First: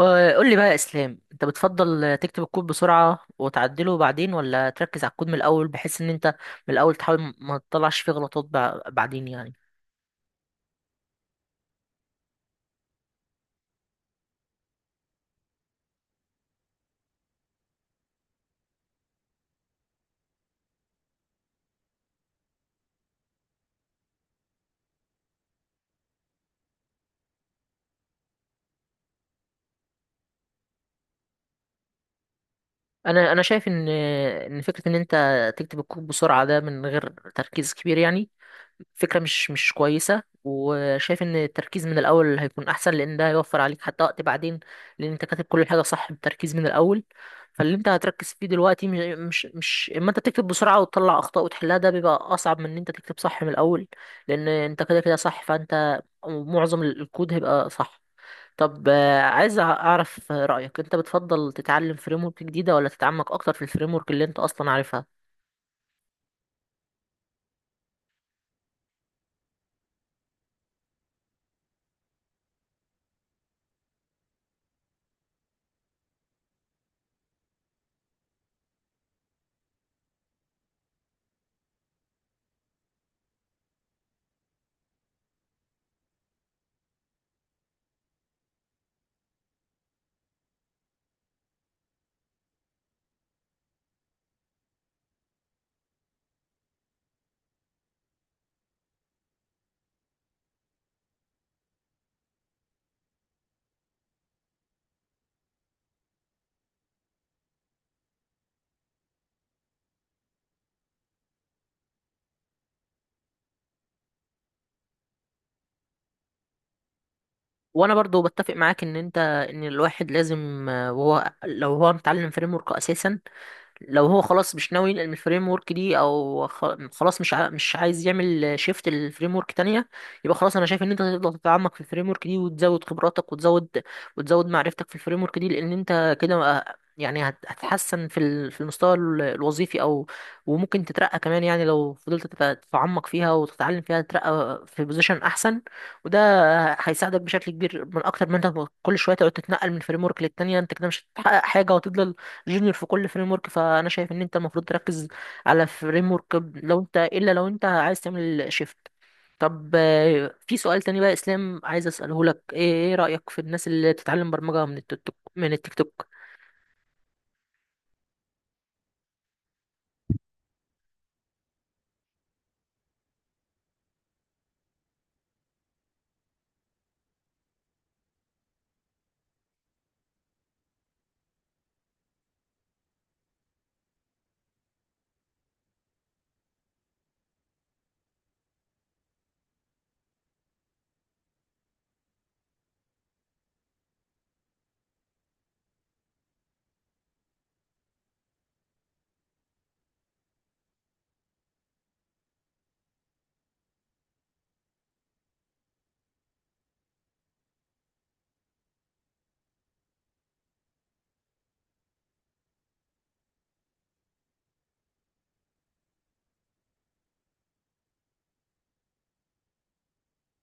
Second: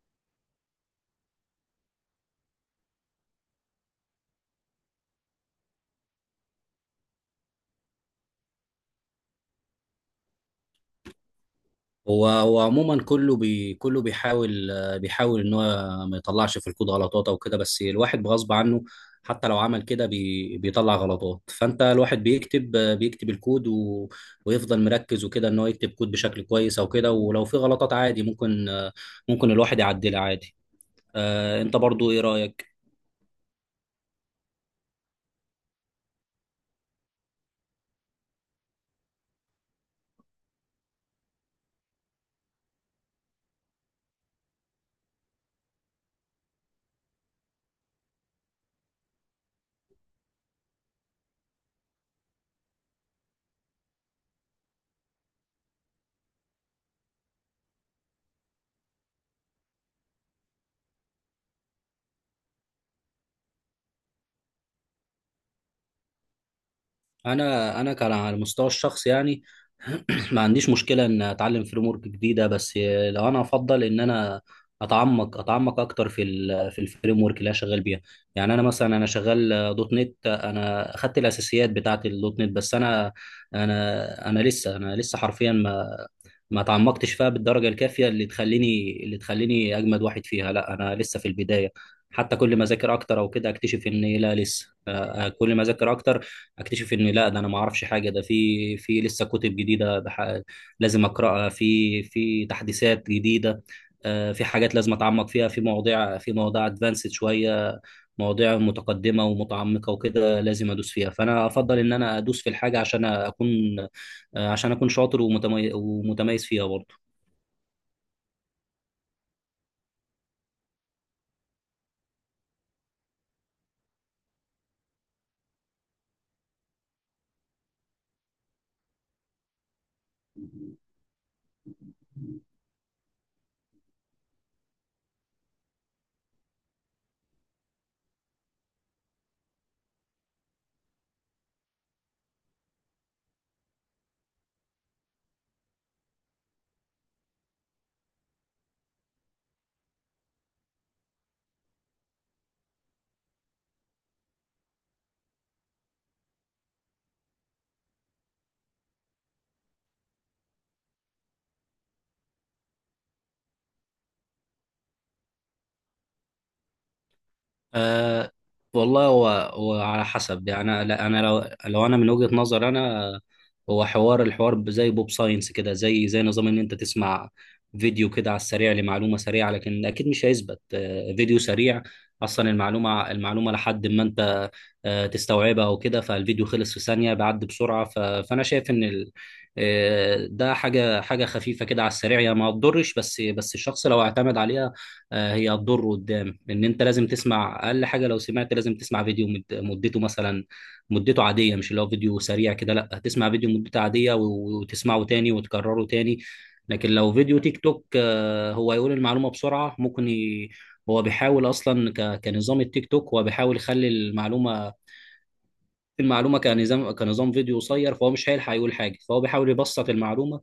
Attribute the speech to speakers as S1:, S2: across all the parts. S1: قول لي بقى يا اسلام، انت بتفضل تكتب الكود بسرعه وتعدله بعدين، ولا تركز على الكود من الاول بحيث ان انت من الاول تحاول ما تطلعش فيه غلطات بعدين يعني؟
S2: هو عموما، كله بيحاول ان هو ما يطلعش في الكود غلطات او كده، بس الواحد بغصب عنه حتى لو عمل كده بيطلع غلطات. فانت الواحد بيكتب الكود ويفضل مركز وكده ان هو يكتب كود بشكل كويس او كده، ولو في غلطات عادي ممكن الواحد يعدلها عادي. انت برضو ايه رأيك؟
S1: انا شايف ان فكره ان انت تكتب الكود بسرعه ده من غير تركيز كبير يعني فكرة مش كويسة، وشايف ان التركيز من الاول هيكون احسن، لان ده هيوفر عليك حتى وقت بعدين، لان انت كاتب كل حاجة صح بالتركيز من الاول. فاللي انت هتركز فيه دلوقتي مش اما انت بتكتب بسرعة وتطلع اخطاء وتحلها، ده بيبقى اصعب من ان انت تكتب صح من الاول، لان انت كده كده صح، فانت معظم الكود هيبقى صح. طب عايز اعرف رأيك، انت بتفضل تتعلم فريم ورك جديدة، ولا تتعمق اكتر في الفريم ورك اللي انت اصلا عارفها؟
S2: انا كان على المستوى الشخصي يعني ما عنديش مشكله ان اتعلم فريم ورك جديده، بس لو انا افضل ان انا اتعمق اكتر في الفريم ورك اللي انا شغال بيها. يعني انا مثلا انا شغال دوت نت، انا اخدت الاساسيات بتاعه الدوت نت، بس انا لسه حرفيا ما تعمقتش فيها بالدرجة الكافية اللي تخليني أجمد واحد فيها. لا، أنا لسه في البداية، حتى كل ما أذاكر أكتر أو كده أكتشف إن لا لسه كل ما أذاكر أكتر أكتشف إن لا، ده أنا ما أعرفش حاجة، ده في لسه كتب جديدة ده لازم أقرأها، في تحديثات جديدة. في حاجات لازم أتعمق فيها، في مواضيع أدفانسد شوية، مواضيع متقدمة ومتعمقة وكده لازم أدوس فيها. فأنا أفضل إن أنا أدوس في الحاجة عشان أكون عشان اكون شاطر ومتميز فيها برضه.
S1: وانا برضو بتفق معاك ان انت، ان الواحد لازم وهو لو هو متعلم فريم ورك اساسا، لو هو خلاص مش ناوي ينقل من الفريم ورك دي، او خلاص مش عايز يعمل شيفت لفريم ورك تانية، يبقى خلاص انا شايف ان انت تقدر تتعمق في الفريم ورك دي وتزود خبراتك وتزود معرفتك في الفريم ورك دي، لان انت كده يعني هتحسن في المستوى الوظيفي، او وممكن تترقى كمان، يعني لو فضلت تتعمق فيها وتتعلم فيها تترقى في بوزيشن احسن. وده هيساعدك بشكل كبير من اكتر من انت كل شويه تقعد تتنقل من فريم ورك للتانية، انت كده مش هتحقق حاجه وتفضل جونيور في كل فريم ورك. فانا شايف ان انت المفروض تركز على فريم ورك، لو انت لو انت عايز تعمل شيفت. طب في سؤال تاني بقى يا اسلام، عايز اساله لك، إيه رايك في الناس اللي بتتعلم برمجه من التيك توك، من التيك توك؟
S2: أه. والله هو على حسب يعني، لا انا، لو انا من وجهة نظر انا هو الحوار زي بوب ساينس كده، زي نظام ان انت تسمع فيديو كده على السريع لمعلومة سريعة. لكن اكيد مش هيثبت، فيديو سريع اصلا المعلومة لحد ما انت تستوعبها او كده، فالفيديو خلص في ثانية، بيعدي بسرعة. فانا شايف ان ده حاجة حاجة خفيفة كده على السريع يعني، ما تضرش. بس الشخص لو اعتمد عليها، هي هتضر قدام. ان انت لازم تسمع اقل حاجه لو سمعت، لازم تسمع فيديو مدته مثلا مدته عاديه، مش اللي هو فيديو سريع كده. لا، تسمع فيديو مدته عاديه وتسمعه تاني وتكرره تاني. لكن لو فيديو تيك توك، هو يقول المعلومه بسرعه، ممكن. هو بيحاول اصلا كنظام التيك توك، هو بيحاول يخلي المعلومه، كنظام فيديو قصير. فهو مش هيلحق يقول حاجه، فهو بيحاول يبسط المعلومه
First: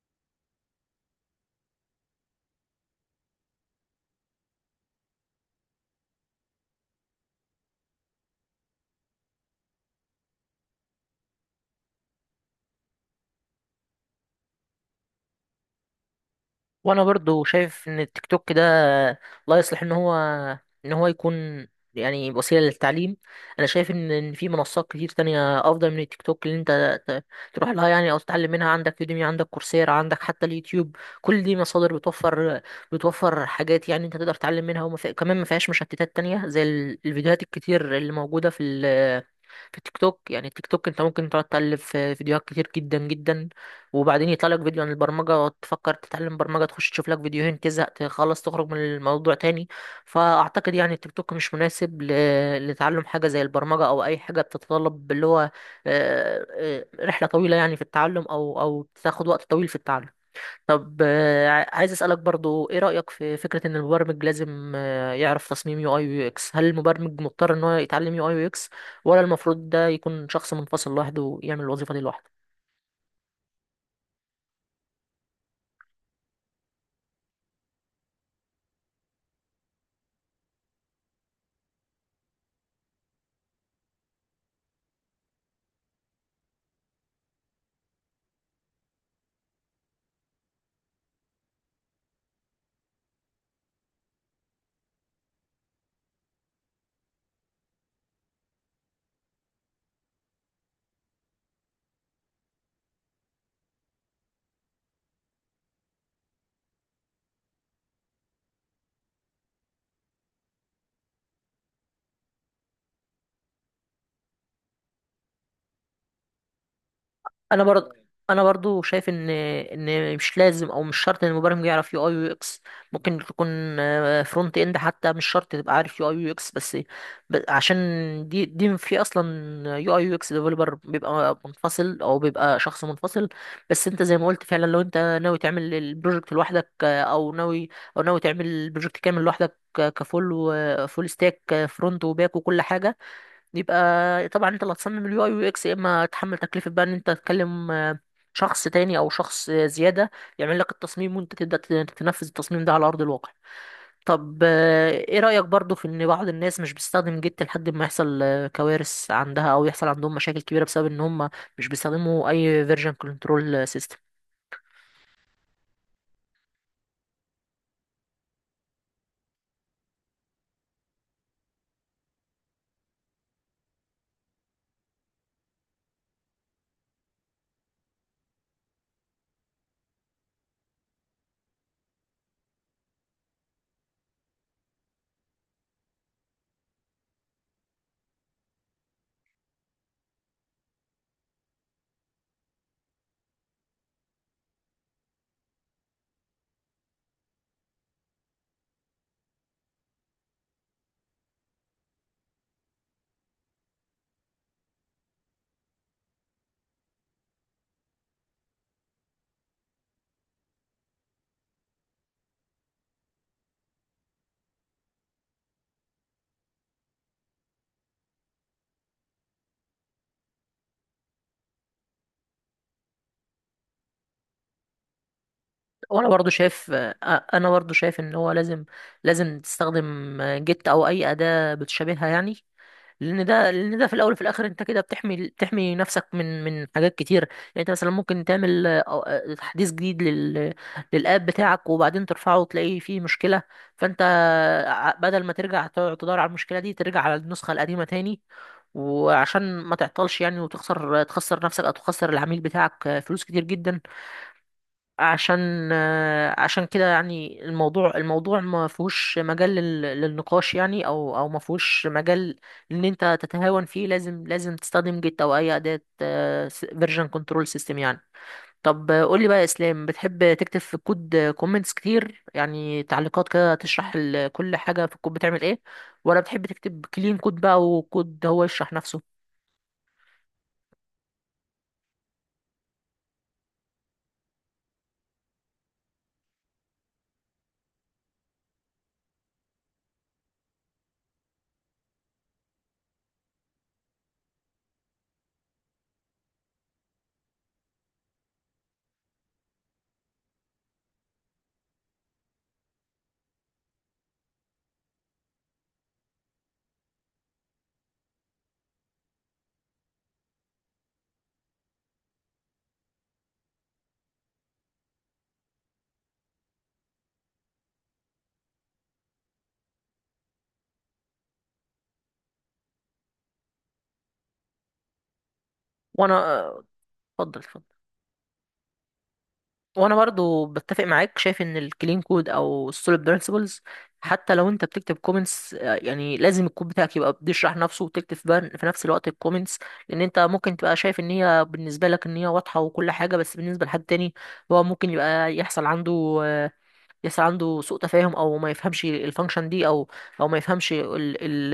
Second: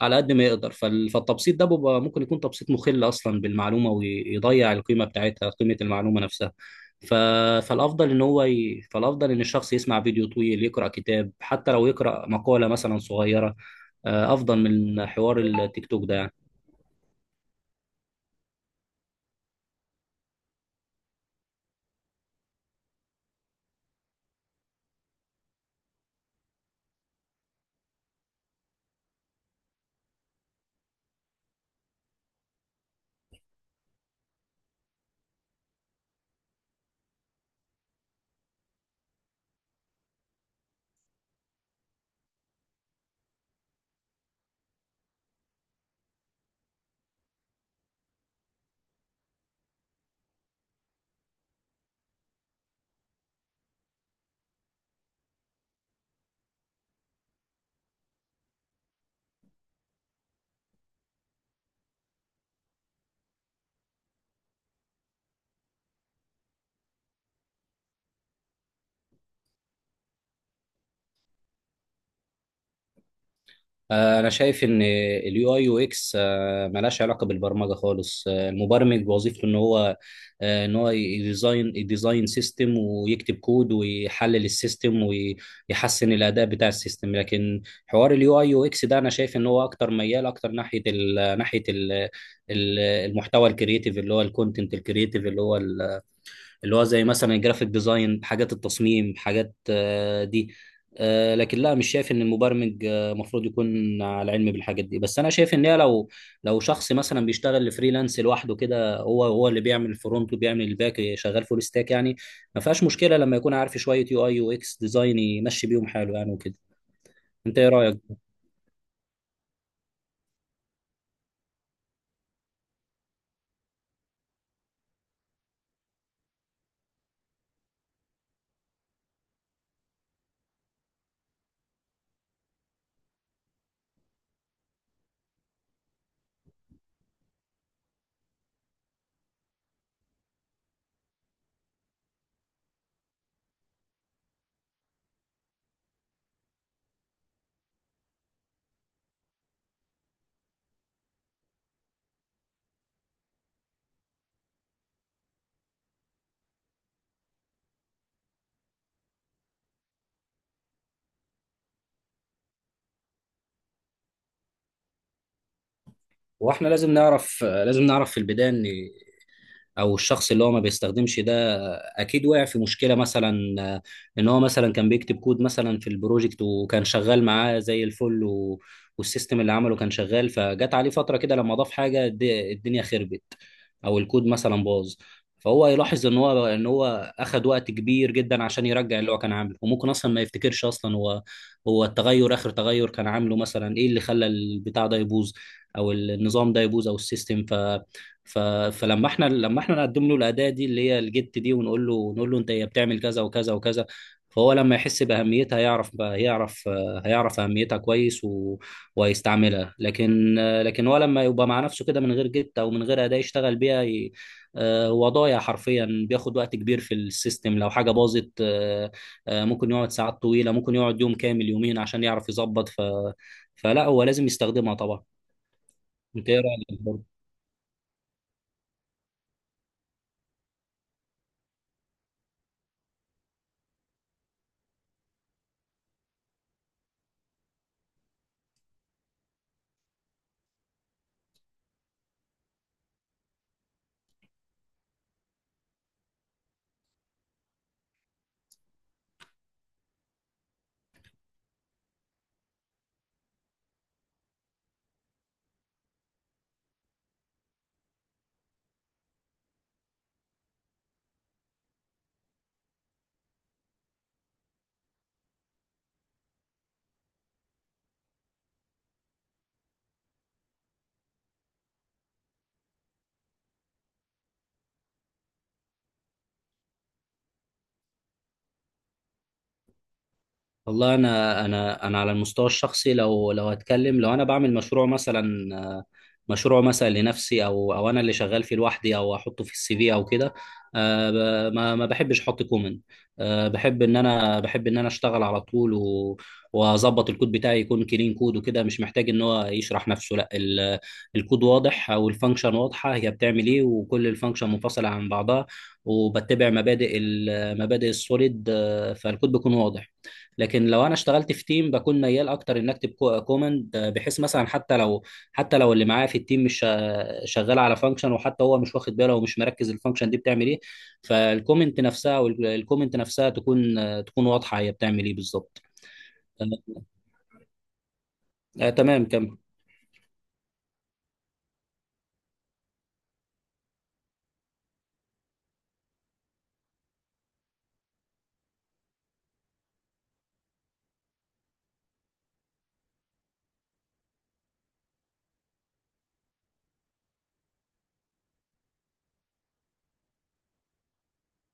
S2: على قد ما يقدر. فالتبسيط ده بيبقى ممكن يكون تبسيط مخل اصلا بالمعلومه، ويضيع القيمه بتاعتها، قيمه المعلومه نفسها. ف... فالافضل ان الشخص يسمع فيديو طويل، يقرا كتاب حتى، لو يقرا مقاله مثلا صغيره، افضل من حوار التيك توك ده يعني.
S1: وانا برضو شايف ان التيك توك ده لا يصلح ان هو يكون يعني وسيله للتعليم. انا شايف ان في منصات كتير تانية افضل من التيك توك اللي انت تروح لها يعني، او تتعلم منها. عندك يوديمي، عندك كورسيرا، عندك حتى اليوتيوب، كل دي مصادر بتوفر حاجات يعني انت تقدر تتعلم منها، كمان ما فيهاش مشتتات تانية زي الفيديوهات الكتير اللي موجوده في في التيك توك. يعني التيك توك انت ممكن تقعد تقلب في فيديوهات كتير جدا جدا، وبعدين يطلع لك فيديو عن البرمجة، تفكر تتعلم برمجة، تخش تشوف لك فيديوهين، تزهق، تخلص، تخرج من الموضوع تاني. فأعتقد يعني التيك توك مش مناسب لتعلم حاجة زي البرمجة أو أي حاجة بتتطلب اللي هو رحلة طويلة يعني في التعلم، أو أو بتاخد وقت طويل في التعلم. طب عايز اسالك برضو ايه رايك في فكره ان المبرمج لازم يعرف تصميم يو اي ويو اكس؟ هل المبرمج مضطر ان هو يتعلم يو اي ويو اكس، ولا المفروض ده يكون شخص منفصل لوحده ويعمل الوظيفه دي لوحده؟
S2: انا شايف ان اليو اي يو اكس ملهاش علاقه بالبرمجه خالص. المبرمج وظيفته ان هو يديزاين سيستم ويكتب كود ويحلل السيستم ويحسن الاداء بتاع السيستم. لكن حوار اليو اي يو اكس ده انا شايف ان هو اكتر ميال، اكتر ناحيه ال ناحيه ال المحتوى الكرييتيف اللي هو الكونتنت الكرييتيف، اللي هو زي مثلا الجرافيك ديزاين، حاجات التصميم، حاجات، دي. لكن لا، مش شايف ان المبرمج المفروض يكون على علم بالحاجات دي، بس انا شايف ان هي لو شخص مثلا بيشتغل فريلانس لوحده كده، هو اللي بيعمل الفرونت وبيعمل الباك، شغال فول ستاك يعني، ما فيهاش مشكله لما يكون عارف شويه يو اي يو اكس ديزاين، يمشي بيهم حاله يعني وكده. انت
S1: انا
S2: ايه رايك؟
S1: برضه انا برضو شايف ان مش لازم او مش شرط ان المبرمج يعرف يو اي يو اكس. ممكن تكون فرونت اند حتى مش شرط تبقى عارف يو اي يو اكس، بس عشان دي في اصلا يو اي يو اكس ديفلوبر بيبقى منفصل، او بيبقى شخص منفصل. بس انت زي ما قلت فعلا، لو انت ناوي تعمل البروجكت لوحدك، او ناوي او ناوي تعمل البروجكت كامل لوحدك كفول وفول ستاك فرونت وباك وكل حاجه، يبقى طبعا انت اللي هتصمم اليو اي يو اكس، يا اما تحمل تكلفة بقى ان انت تكلم شخص تاني او شخص زيادة يعمل لك التصميم، وانت تبدأ تنفذ التصميم ده على ارض الواقع. طب ايه رأيك برضو في ان بعض الناس مش بتستخدم جيت لحد ما يحصل كوارث عندها، او يحصل عندهم مشاكل كبيرة بسبب ان هم مش بيستخدموا اي فيرجن كنترول سيستم؟
S2: واحنا لازم نعرف، في البدايه ان او الشخص اللي هو ما بيستخدمش ده اكيد وقع في مشكله مثلا. آه، ان هو مثلا كان بيكتب كود مثلا في البروجكت، وكان شغال معاه زي الفل والسيستم اللي عمله كان شغال، فجت عليه فتره كده لما ضاف حاجه الدنيا خربت او الكود مثلا باظ. فهو يلاحظ ان هو اخد وقت كبير جدا عشان يرجع اللي هو كان عامله، وممكن اصلا ما يفتكرش اصلا هو التغير، اخر تغير كان عامله مثلا ايه اللي خلى البتاع ده يبوظ او النظام ده يبوظ او السيستم. ف ف فلما احنا نقدم له الاداه دي اللي هي الجيت دي، ونقول له انت هي بتعمل كذا وكذا وكذا. فهو لما يحس باهميتها، يعرف، هيعرف اهميتها كويس ويستعملها. لكن هو لما يبقى مع نفسه كده من غير جت او من غير اداة يشتغل بيها، هو ضايع حرفيا، بياخد وقت كبير في السيستم لو حاجة باظت. ممكن يقعد ساعات طويلة، ممكن يقعد يوم كامل، يومين عشان يعرف يظبط. فلا، هو لازم يستخدمها طبعا.
S1: وانا
S2: انت
S1: برضو
S2: ايه
S1: شايف
S2: رأيك؟
S1: انا برضو شايف ان هو لازم، لازم تستخدم جيت او اي أداة بتشابهها يعني، لان ده لان ده في الاول وفي الاخر انت كده بتحمي نفسك من حاجات كتير. يعني انت مثلا ممكن تعمل تحديث جديد للاب بتاعك، وبعدين ترفعه وتلاقي فيه مشكله، فانت بدل ما ترجع تقعد تدور على المشكله دي، ترجع على النسخه القديمه تاني، وعشان ما تعطلش يعني وتخسر، نفسك او تخسر العميل بتاعك فلوس كتير جدا. عشان كده يعني الموضوع، الموضوع ما فيهوش مجال للنقاش يعني، او او ما فيهوش مجال ان انت تتهاون فيه. لازم، لازم تستخدم جيت او اي اداة فيرجن كنترول سيستم يعني. طب قول لي بقى يا اسلام، بتحب تكتب في الكود كومنتس كتير يعني تعليقات كده تشرح كل حاجة في الكود بتعمل ايه، ولا بتحب تكتب كلين كود بقى وكود هو يشرح نفسه؟
S2: والله انا على المستوى الشخصي لو هتكلم، لو انا بعمل مشروع مثلا لنفسي، او انا اللي شغال فيه لوحدي، او احطه في السي في او كده، آه، ما بحبش احط كومنت. بحب ان انا اشتغل على طول واظبط الكود بتاعي، يكون كلين كود وكده، مش محتاج ان هو يشرح نفسه. لا، الكود واضح، او الفانكشن واضحه هي بتعمل ايه، وكل الفانكشن منفصله عن بعضها وبتبع مبادئ مبادئ السوليد. فالكود بيكون واضح. لكن لو انا اشتغلت في تيم، بكون ميال اكتر ان اكتب كومند، بحيث مثلا حتى لو، اللي معايا في التيم مش شغال على فانكشن، وحتى هو مش واخد باله ومش مركز الفانكشن دي بتعمل ايه. فالكومنت نفسها تكون واضحه هي بتعمل ايه بالظبط.
S1: وانا
S2: آه،
S1: اتفضل اتفضل.
S2: آه، تمام، كمل.
S1: وانا برضو بتفق معاك، شايف ان الكلين كود او السوليد برينسيبلز حتى لو انت بتكتب كومنتس يعني لازم الكود بتاعك يبقى بيشرح نفسه، وتكتب في في نفس الوقت الكومنتس، لان انت ممكن تبقى شايف ان هي بالنسبه لك ان هي واضحه وكل حاجه، بس بالنسبه لحد تاني هو ممكن يبقى يحصل عنده آه، يسعى عنده سوء تفاهم، او ما يفهمش الفانكشن دي، او او ما يفهمش ال ال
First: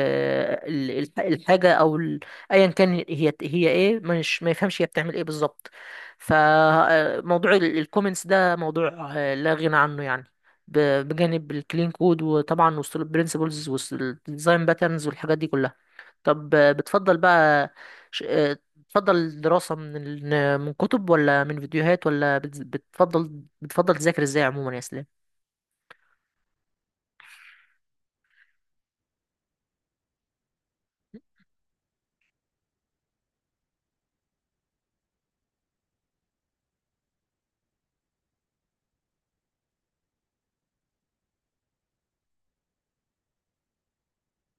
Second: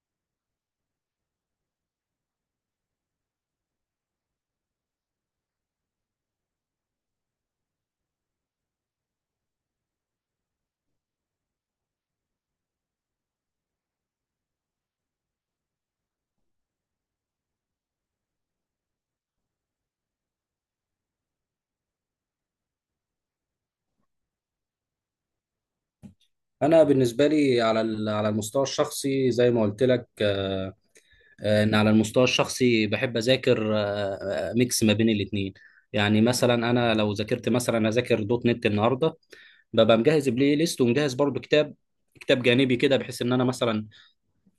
S1: ال ال- الحاجه، ايا كان هي، هي ايه مش ما يفهمش هي بتعمل ايه بالظبط. فموضوع الكومنتس ده موضوع لا غنى عنه يعني، ب- بجانب الكلين كود، وطبعا وسط البرنسبلز، وسط الديزاين باترنز والحاجات دي كلها. طب بتفضل بقى بتفضل الدراسة من كتب، ولا من فيديوهات، ولا بتفضل تذاكر ازاي عموما يا اسلام؟
S2: انا بالنسبه لي على على المستوى الشخصي زي ما قلت لك، ان على المستوى الشخصي بحب اذاكر ميكس ما بين الاثنين. يعني مثلا انا لو ذاكرت مثلا اذاكر دوت نت النهارده، ببقى مجهز بلاي ليست ومجهز برضو كتاب، كتاب جانبي كده، بحيث ان انا مثلا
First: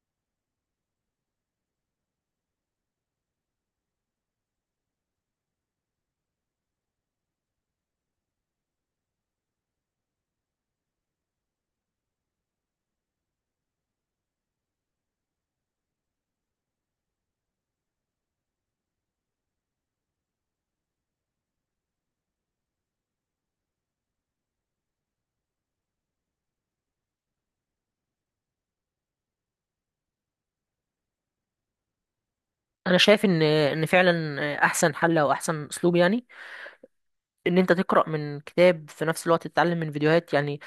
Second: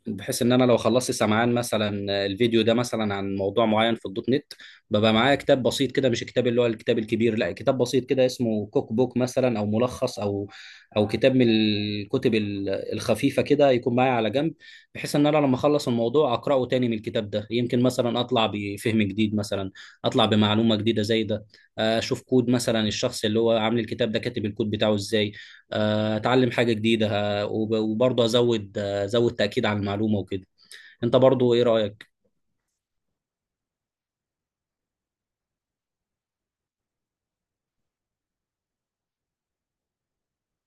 S2: بحيث ان انا لو خلصت سمعان مثلا الفيديو ده مثلا عن موضوع معين في الدوت نت، ببقى معايا كتاب بسيط كده، مش الكتاب اللي هو الكتاب الكبير. لا، كتاب بسيط كده اسمه كوك بوك مثلا او ملخص او كتاب من الكتب الخفيفه كده، يكون معايا على جنب، بحيث ان انا لما اخلص الموضوع اقراه تاني من الكتاب ده، يمكن مثلا اطلع بفهم جديد مثلا، اطلع بمعلومه جديده زي ده، اشوف كود مثلا الشخص اللي هو عامل الكتاب ده كاتب الكود بتاعه ازاي، اتعلم حاجه جديده، وبرضه ازود تأكيد على المعلومة وكده. انت برضو ايه رأيك؟
S1: انا شايف ان فعلا احسن حل او احسن اسلوب يعني ان انت تقرا من كتاب في نفس الوقت تتعلم من فيديوهات يعني.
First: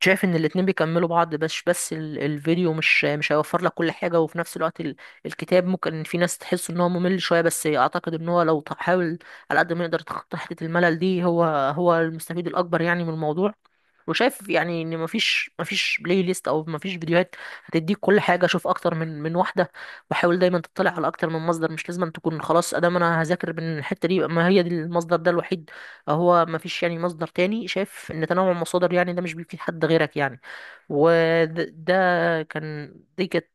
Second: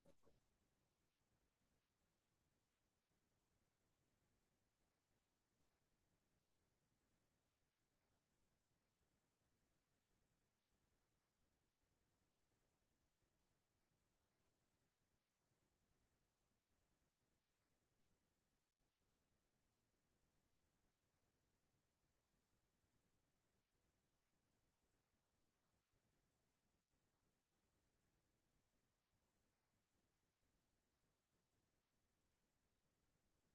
S1: شايف ان الاتنين بيكملوا بعض، بس الفيديو مش هيوفر لك كل حاجه، وفي نفس الوقت الكتاب ممكن في ناس تحس ان هو ممل شويه، بس اعتقد ان هو لو تحاول على قد ما يقدر تخطي حته الملل دي، هو هو المستفيد الاكبر يعني من الموضوع. وشايف يعني ان مفيش بلاي ليست او مفيش فيديوهات هتديك كل حاجه، شوف اكتر من واحده، وحاول دايما تطلع على اكتر من مصدر. مش لازم تكون خلاص ادام انا هذاكر من الحته دي يبقى ما هي دي المصدر ده الوحيد، هو مفيش يعني مصدر تاني. شايف ان تنوع المصادر يعني ده مش بيفيد حد غيرك يعني. وده ده كان دي كانت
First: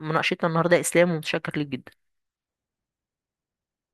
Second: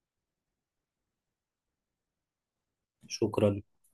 S1: مناقشتنا النهارده اسلام، ومتشكر ليك جدا.
S2: شكرا.